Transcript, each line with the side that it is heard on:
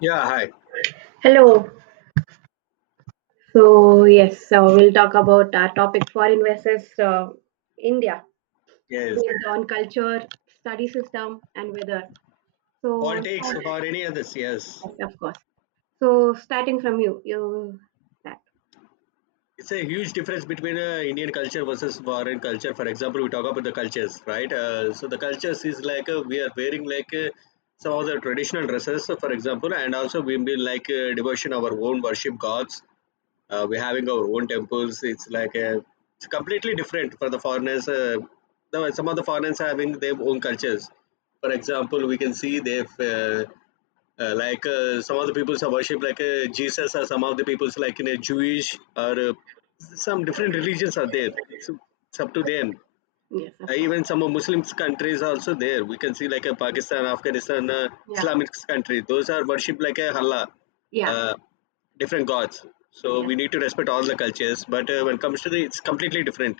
left: Yeah, hi.
right: Hello. So yes, so we'll talk about our topic foreign versus India,
left: Yes.
right: based on culture, study system, and weather. So
left: Politics
right: start-
left: or any others, yes.
right: yes, of course. So starting from you, you that
left: It's a huge difference between Indian culture versus foreign culture. For example, we talk about the cultures, right? So the cultures is like we are wearing like some of the traditional dresses, for example, and also we be like devotion our own worship gods. We're having our own temples. It's completely different for the foreigners. Some of the foreigners are having their own cultures. For example, we can see they've like some of the peoples are worship like Jesus, or some of the peoples like in a Jewish or some different religions are there. It's up to them.
right: Yes, of course.
left: Even some of Muslim countries are also there. We can see like Pakistan, Afghanistan,
right: Yeah,
left: Islamic country. Those are worship like a Allah,
right: yeah,
left: uh, different gods. So
right: yes.
left: we need to respect all the cultures. But when it comes to the, it's completely different.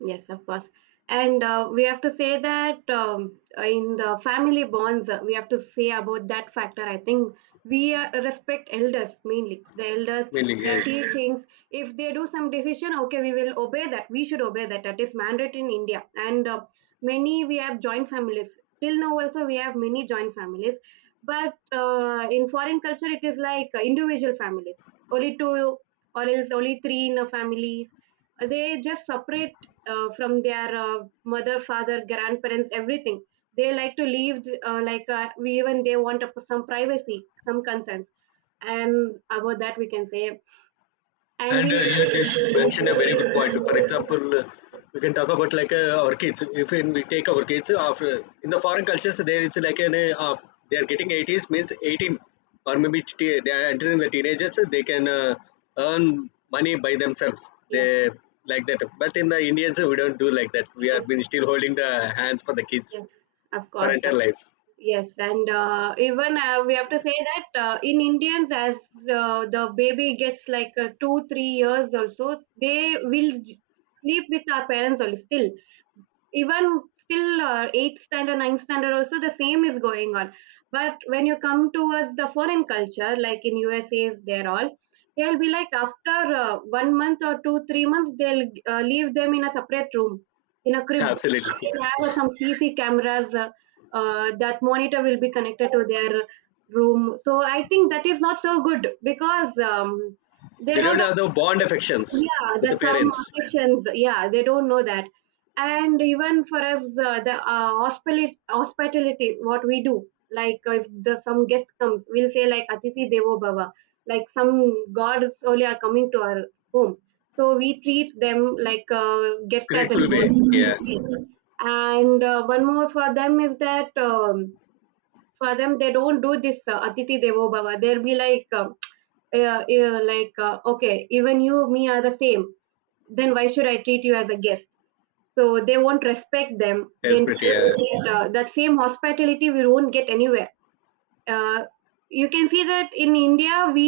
right: Yes, of course. And we have to say that, in the family bonds, we have to say about that factor. I think we respect elders mainly. The elders,
left: Mainly,
right: their
left: yes.
right: teachings, if they do some decision, okay, we will obey that. We should obey that. That is mandatory in India. And many we have joint families. Till now, also, we have many joint families. But in foreign culture, it is like individual families, only two, or else only three in a family. They just separate from their mother, father, grandparents, everything. They like to leave, we even they want some privacy, some concerns, and about that we can say. And
left: And
right: we'll
left: you just mentioned a very good point. For example, we can talk about like our kids. If in, we take our kids after in the foreign cultures, there is like an they are getting 80s means 18 or maybe they are entering the teenagers. They can earn money by themselves. They
right: Yes,
left: like that. But in the Indians, we don't do like that. We are
right: yes,
left: been still holding the hands for the kids
right: yes, of
left: for
right: course, sir.
left: entire lives.
right: Yes, and even we have to say that in Indians, as the baby gets like 2 3 years also, they will sleep with our parents only, still. Even still, eighth standard, ninth standard also, the same is going on. But when you come towards the foreign culture, like in USA's, they'll be like, after 1 month or 2 3 months, they'll leave them in a separate room, in a crib.
left: Yeah, absolutely.
right: They'll have some CC cameras. That monitor will be connected to their room. So I think that is not so good because, they
left: They don't
right: don't
left: have the bond
right: have,
left: affections
right: yeah,
left: with the
right: that some
left: parents.
right: sections, yeah, they don't know that. And even for us, the hospitality, what we do, like, if the some guest comes, we'll say like atiti devo bhava, like some gods only are coming to our home. So we treat them like guest as a
left: Grateful way.
right: god.
left: Yeah,
right: And one more for them is that, for them, they don't do this atiti devo bhava. They'll be like, okay, even you, me are the same, then why should I treat you as a guest? So they won't respect them then.
left: desperate. Yeah.
right: That same hospitality we won't get anywhere. uh, you can see that in India, we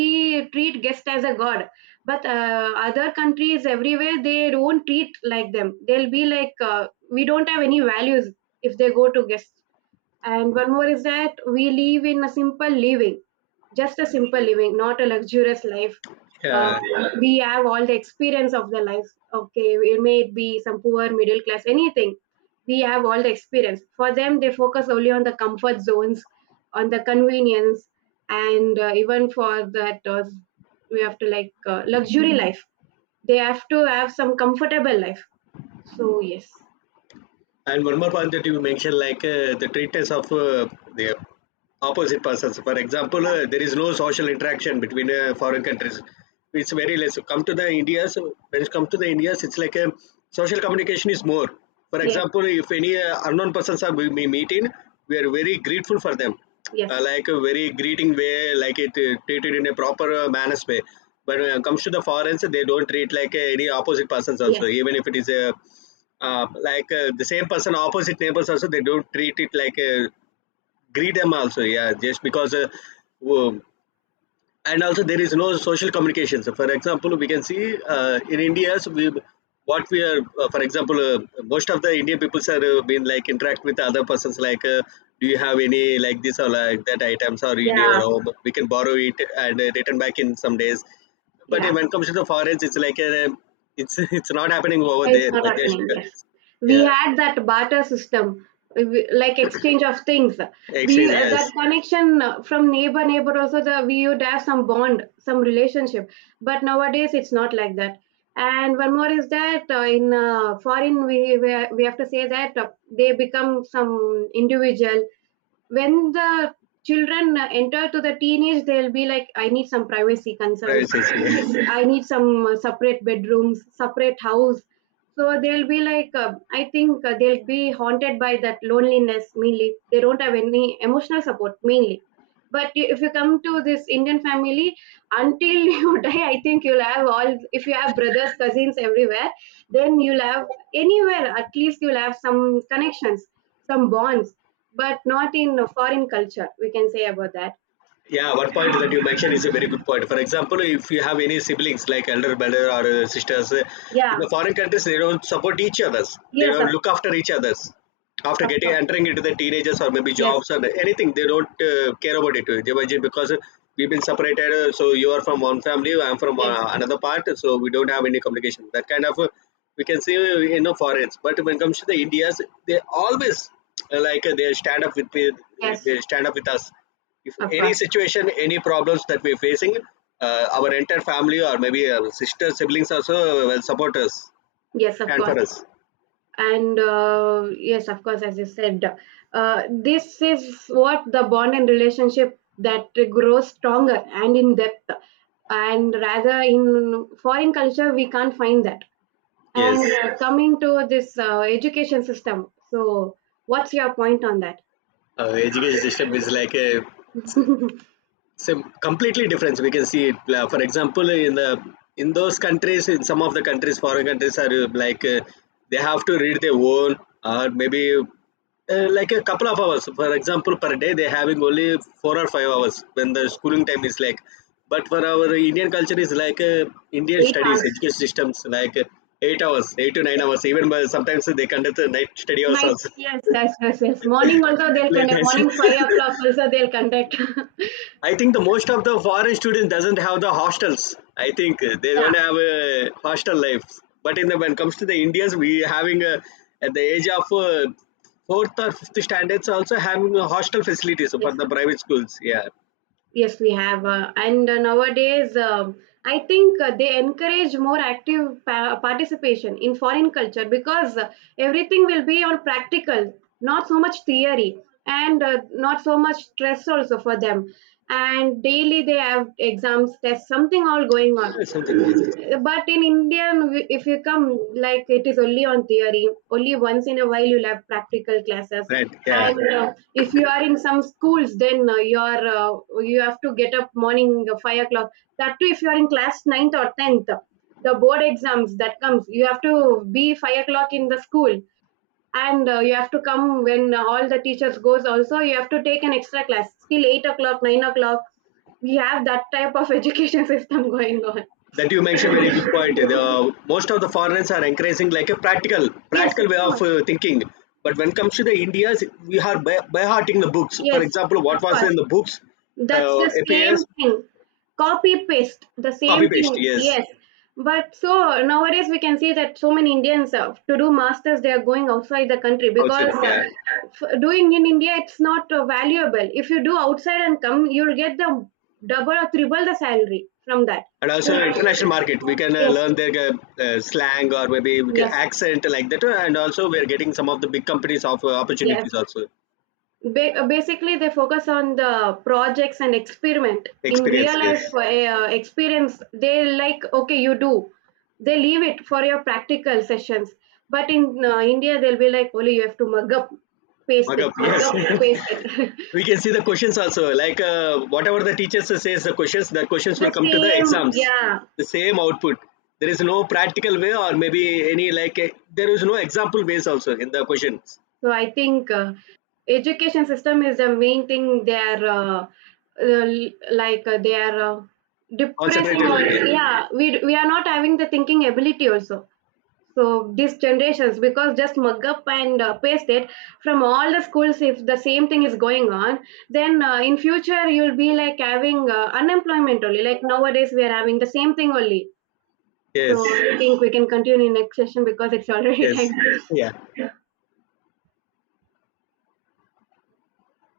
right: treat guest as a god. But other countries, everywhere they don't treat like them. They'll be like, we don't have any values if they go to guests. And one more is that we live in a simple living, just a simple living, not a luxurious life. Uh,
left: Yeah,
right: we have all the experience of the life. Okay, it may be some poor, middle class, anything. We have all the experience. For them, they focus only on the comfort zones, on the convenience, and even for that, we have to like luxury life. They have to have some comfortable life. So yes.
left: and one more point that you mentioned, like the treatment of the opposite persons. For example,
right: Yeah,
left: there is no social interaction between foreign countries. It's very less. Come to the India, so when it comes to the Indians, it's like a social communication is more. For
right: yes,
left: example, if any unknown persons are we meet in, we are very grateful for them,
right: yes,
left: like a very greeting way, like it treated in a proper manners way. But when it comes to the foreigners, they don't treat like any opposite persons also,
right: yes,
left: even if it is a the same person opposite neighbors also they don't treat it like greet them also, yeah, just because wo- and also there is no social communications. For example, we can see in India, so we what we are for example, most of the Indian peoples are been like interact with other persons like do you have any like this or like that items or in your
right: yeah,
left: home, we can borrow it and return back in some days. But
right: yeah.
left: when it comes to the foreigns, it's like it's it's not happening over
right: It's
left: there,
right: not
left: but just
right: happening. Yes,
left: because,
right: we
left: yeah.
right: had that barter system, like exchange of things. We,
left: Actually,
right: that
left: yes,
right: connection, from neighbor neighbor also, the we would have some bond, some relationship. But nowadays it's not like that. And one more is that, in foreign, we have to say that they become some individual. When the children enter to the teenage, they'll be like, I need some privacy concerns,
left: privacy is here.
right: I need some separate bedrooms, separate house. So they'll be like, I think they'll be haunted by that loneliness mainly. They don't have any emotional support mainly. But if you come to this Indian family, until you die, I think you'll have all. If you have brothers, cousins everywhere, then you'll have anywhere at least. You'll have some connections, some bonds. But not in a foreign culture, we can say about that.
left: Yeah, one point that you mentioned is a very good point. For example, if you have any siblings like elder brother or sisters, in
right: Yeah,
left: the foreign countries they don't support each others. They
right: yes,
left: don't
right: of,
left: look after each others. After
right: of
left: getting
right: course
left: entering into the teenagers or maybe
right: yes,
left: jobs or anything, they don't care about it. They were because we've been separated. So you are from one family, I'm from
right: yes,
left: another part. So we don't have any communication. That kind of we can see in the foreigners. But when it comes to the Indians, they always they stand up with me.
right: yes,
left: They stand up with us if
right: of
left: any
right: course,
left: situation, any problems that we're facing, our entire family or maybe our sister siblings also will support us,
right: yes, of
left: stand
right: course.
left: for us.
right: And yes, of course, as you said, this is what the bond and relationship that grows stronger and in depth. And rather in foreign culture, we can't find that.
left: Yes,
right: And yes. Coming to this education system, so what's your point on that?
left: education system is like a so completely different, we can see it for example in the in those countries, in some of the countries foreign countries are like they have to read their own or maybe like a couple of hours, for example per day they having only 4 or 5 hours when the
right: Yes,
left: schooling time is like. But for our Indian culture is like Indian
right: eight
left: studies
right: hours
left: education systems like 8 hours, 8 to 9 hours, even by, sometimes they conduct a night study also.
right: Night, yes, yes, yes, yes. Morning also they'll
left: Late
right: conduct.
left: nights.
right: Morning 5 o'clock also they'll conduct.
left: I think the most of the foreign students doesn't have the hostels. I think they
right: Yeah,
left: don't have a hostel life. But in the when it comes to the Indians, we having a at the age of fourth or fifth standards also having a hostel facilities for
right: yes.
left: the private schools. Yeah,
right: Yes, we have. And nowadays, I think they encourage more active participation in foreign culture because everything will be on practical, not so much theory, and not so much stress also for them. And daily they have exams, tests, something all going on.
left: yeah, something, yes,
right: But in India, if you come, like, it is only on theory. Only once in a while you'll have practical classes.
left: right. Yeah,
right: And if you are in some schools, then you have to get up morning 5 o'clock. That too, if you are in class ninth or 10th, the board exams that comes, you have to be 5 o'clock in the school. And you have to come when all the teachers goes also. You have to take an extra class till 8 o'clock, 9 o'clock. We have that type of education system going on.
left: that you mentioned very good point. The most of the foreigners are encouraging like a practical
right: Yes, of
left: practical way of
right: course.
left: thinking. But when it comes to the Indians, we are by hearting the books. For
right: Yes,
left: example,
right: of
left: what was
right: course.
left: in the books
right: That's the same
left: appears.
right: thing. Copy paste, the same
left: Copy paste,
right: thing.
left: yes.
right: Yes. But so nowadays we can see that so many Indians, to do masters, they are going outside the country, because
left: Outsourcing, yeah.
right: doing in India, it's not valuable. If you do outside and come, you'll get the double or triple the salary from that.
left: And also international market, we can
right: Yes.
left: learn their slang or maybe we can
right: Yes.
left: accent like that. And also we are getting some of the big companies of
right: Yes.
left: opportunities also.
right: Basically, they focus on the projects and experiment. In
left: Experience,
right: real
left: yes.
right: life, experience, they like, okay, you do. They leave it for your practical sessions. But in India, they'll be like, only you have to mug up, paste
left: Mug
right: it,
left: up,
right: mug
left: yes.
right: up, paste it.
left: We can see the questions also. Like whatever the teachers says the questions
right: The
left: will come to the
right: same,
left: exams.
right: yeah.
left: The same output. There is no practical way or maybe any like, there is no example ways also in the questions.
right: So I think education system is the main thing. They are depressing.
left: Concentrated,
right: Or,
left: only, yeah.
right: yeah, we are not having the thinking ability also. So these generations, because just mug up and paste it, from all the schools, if the same thing is going on, then in future you'll be like having unemployment only. Like nowadays we are having the same thing only. So
left: Yes,
right: I think we can continue in next session because it's already
left: yes.
right: time.
left: Yeah.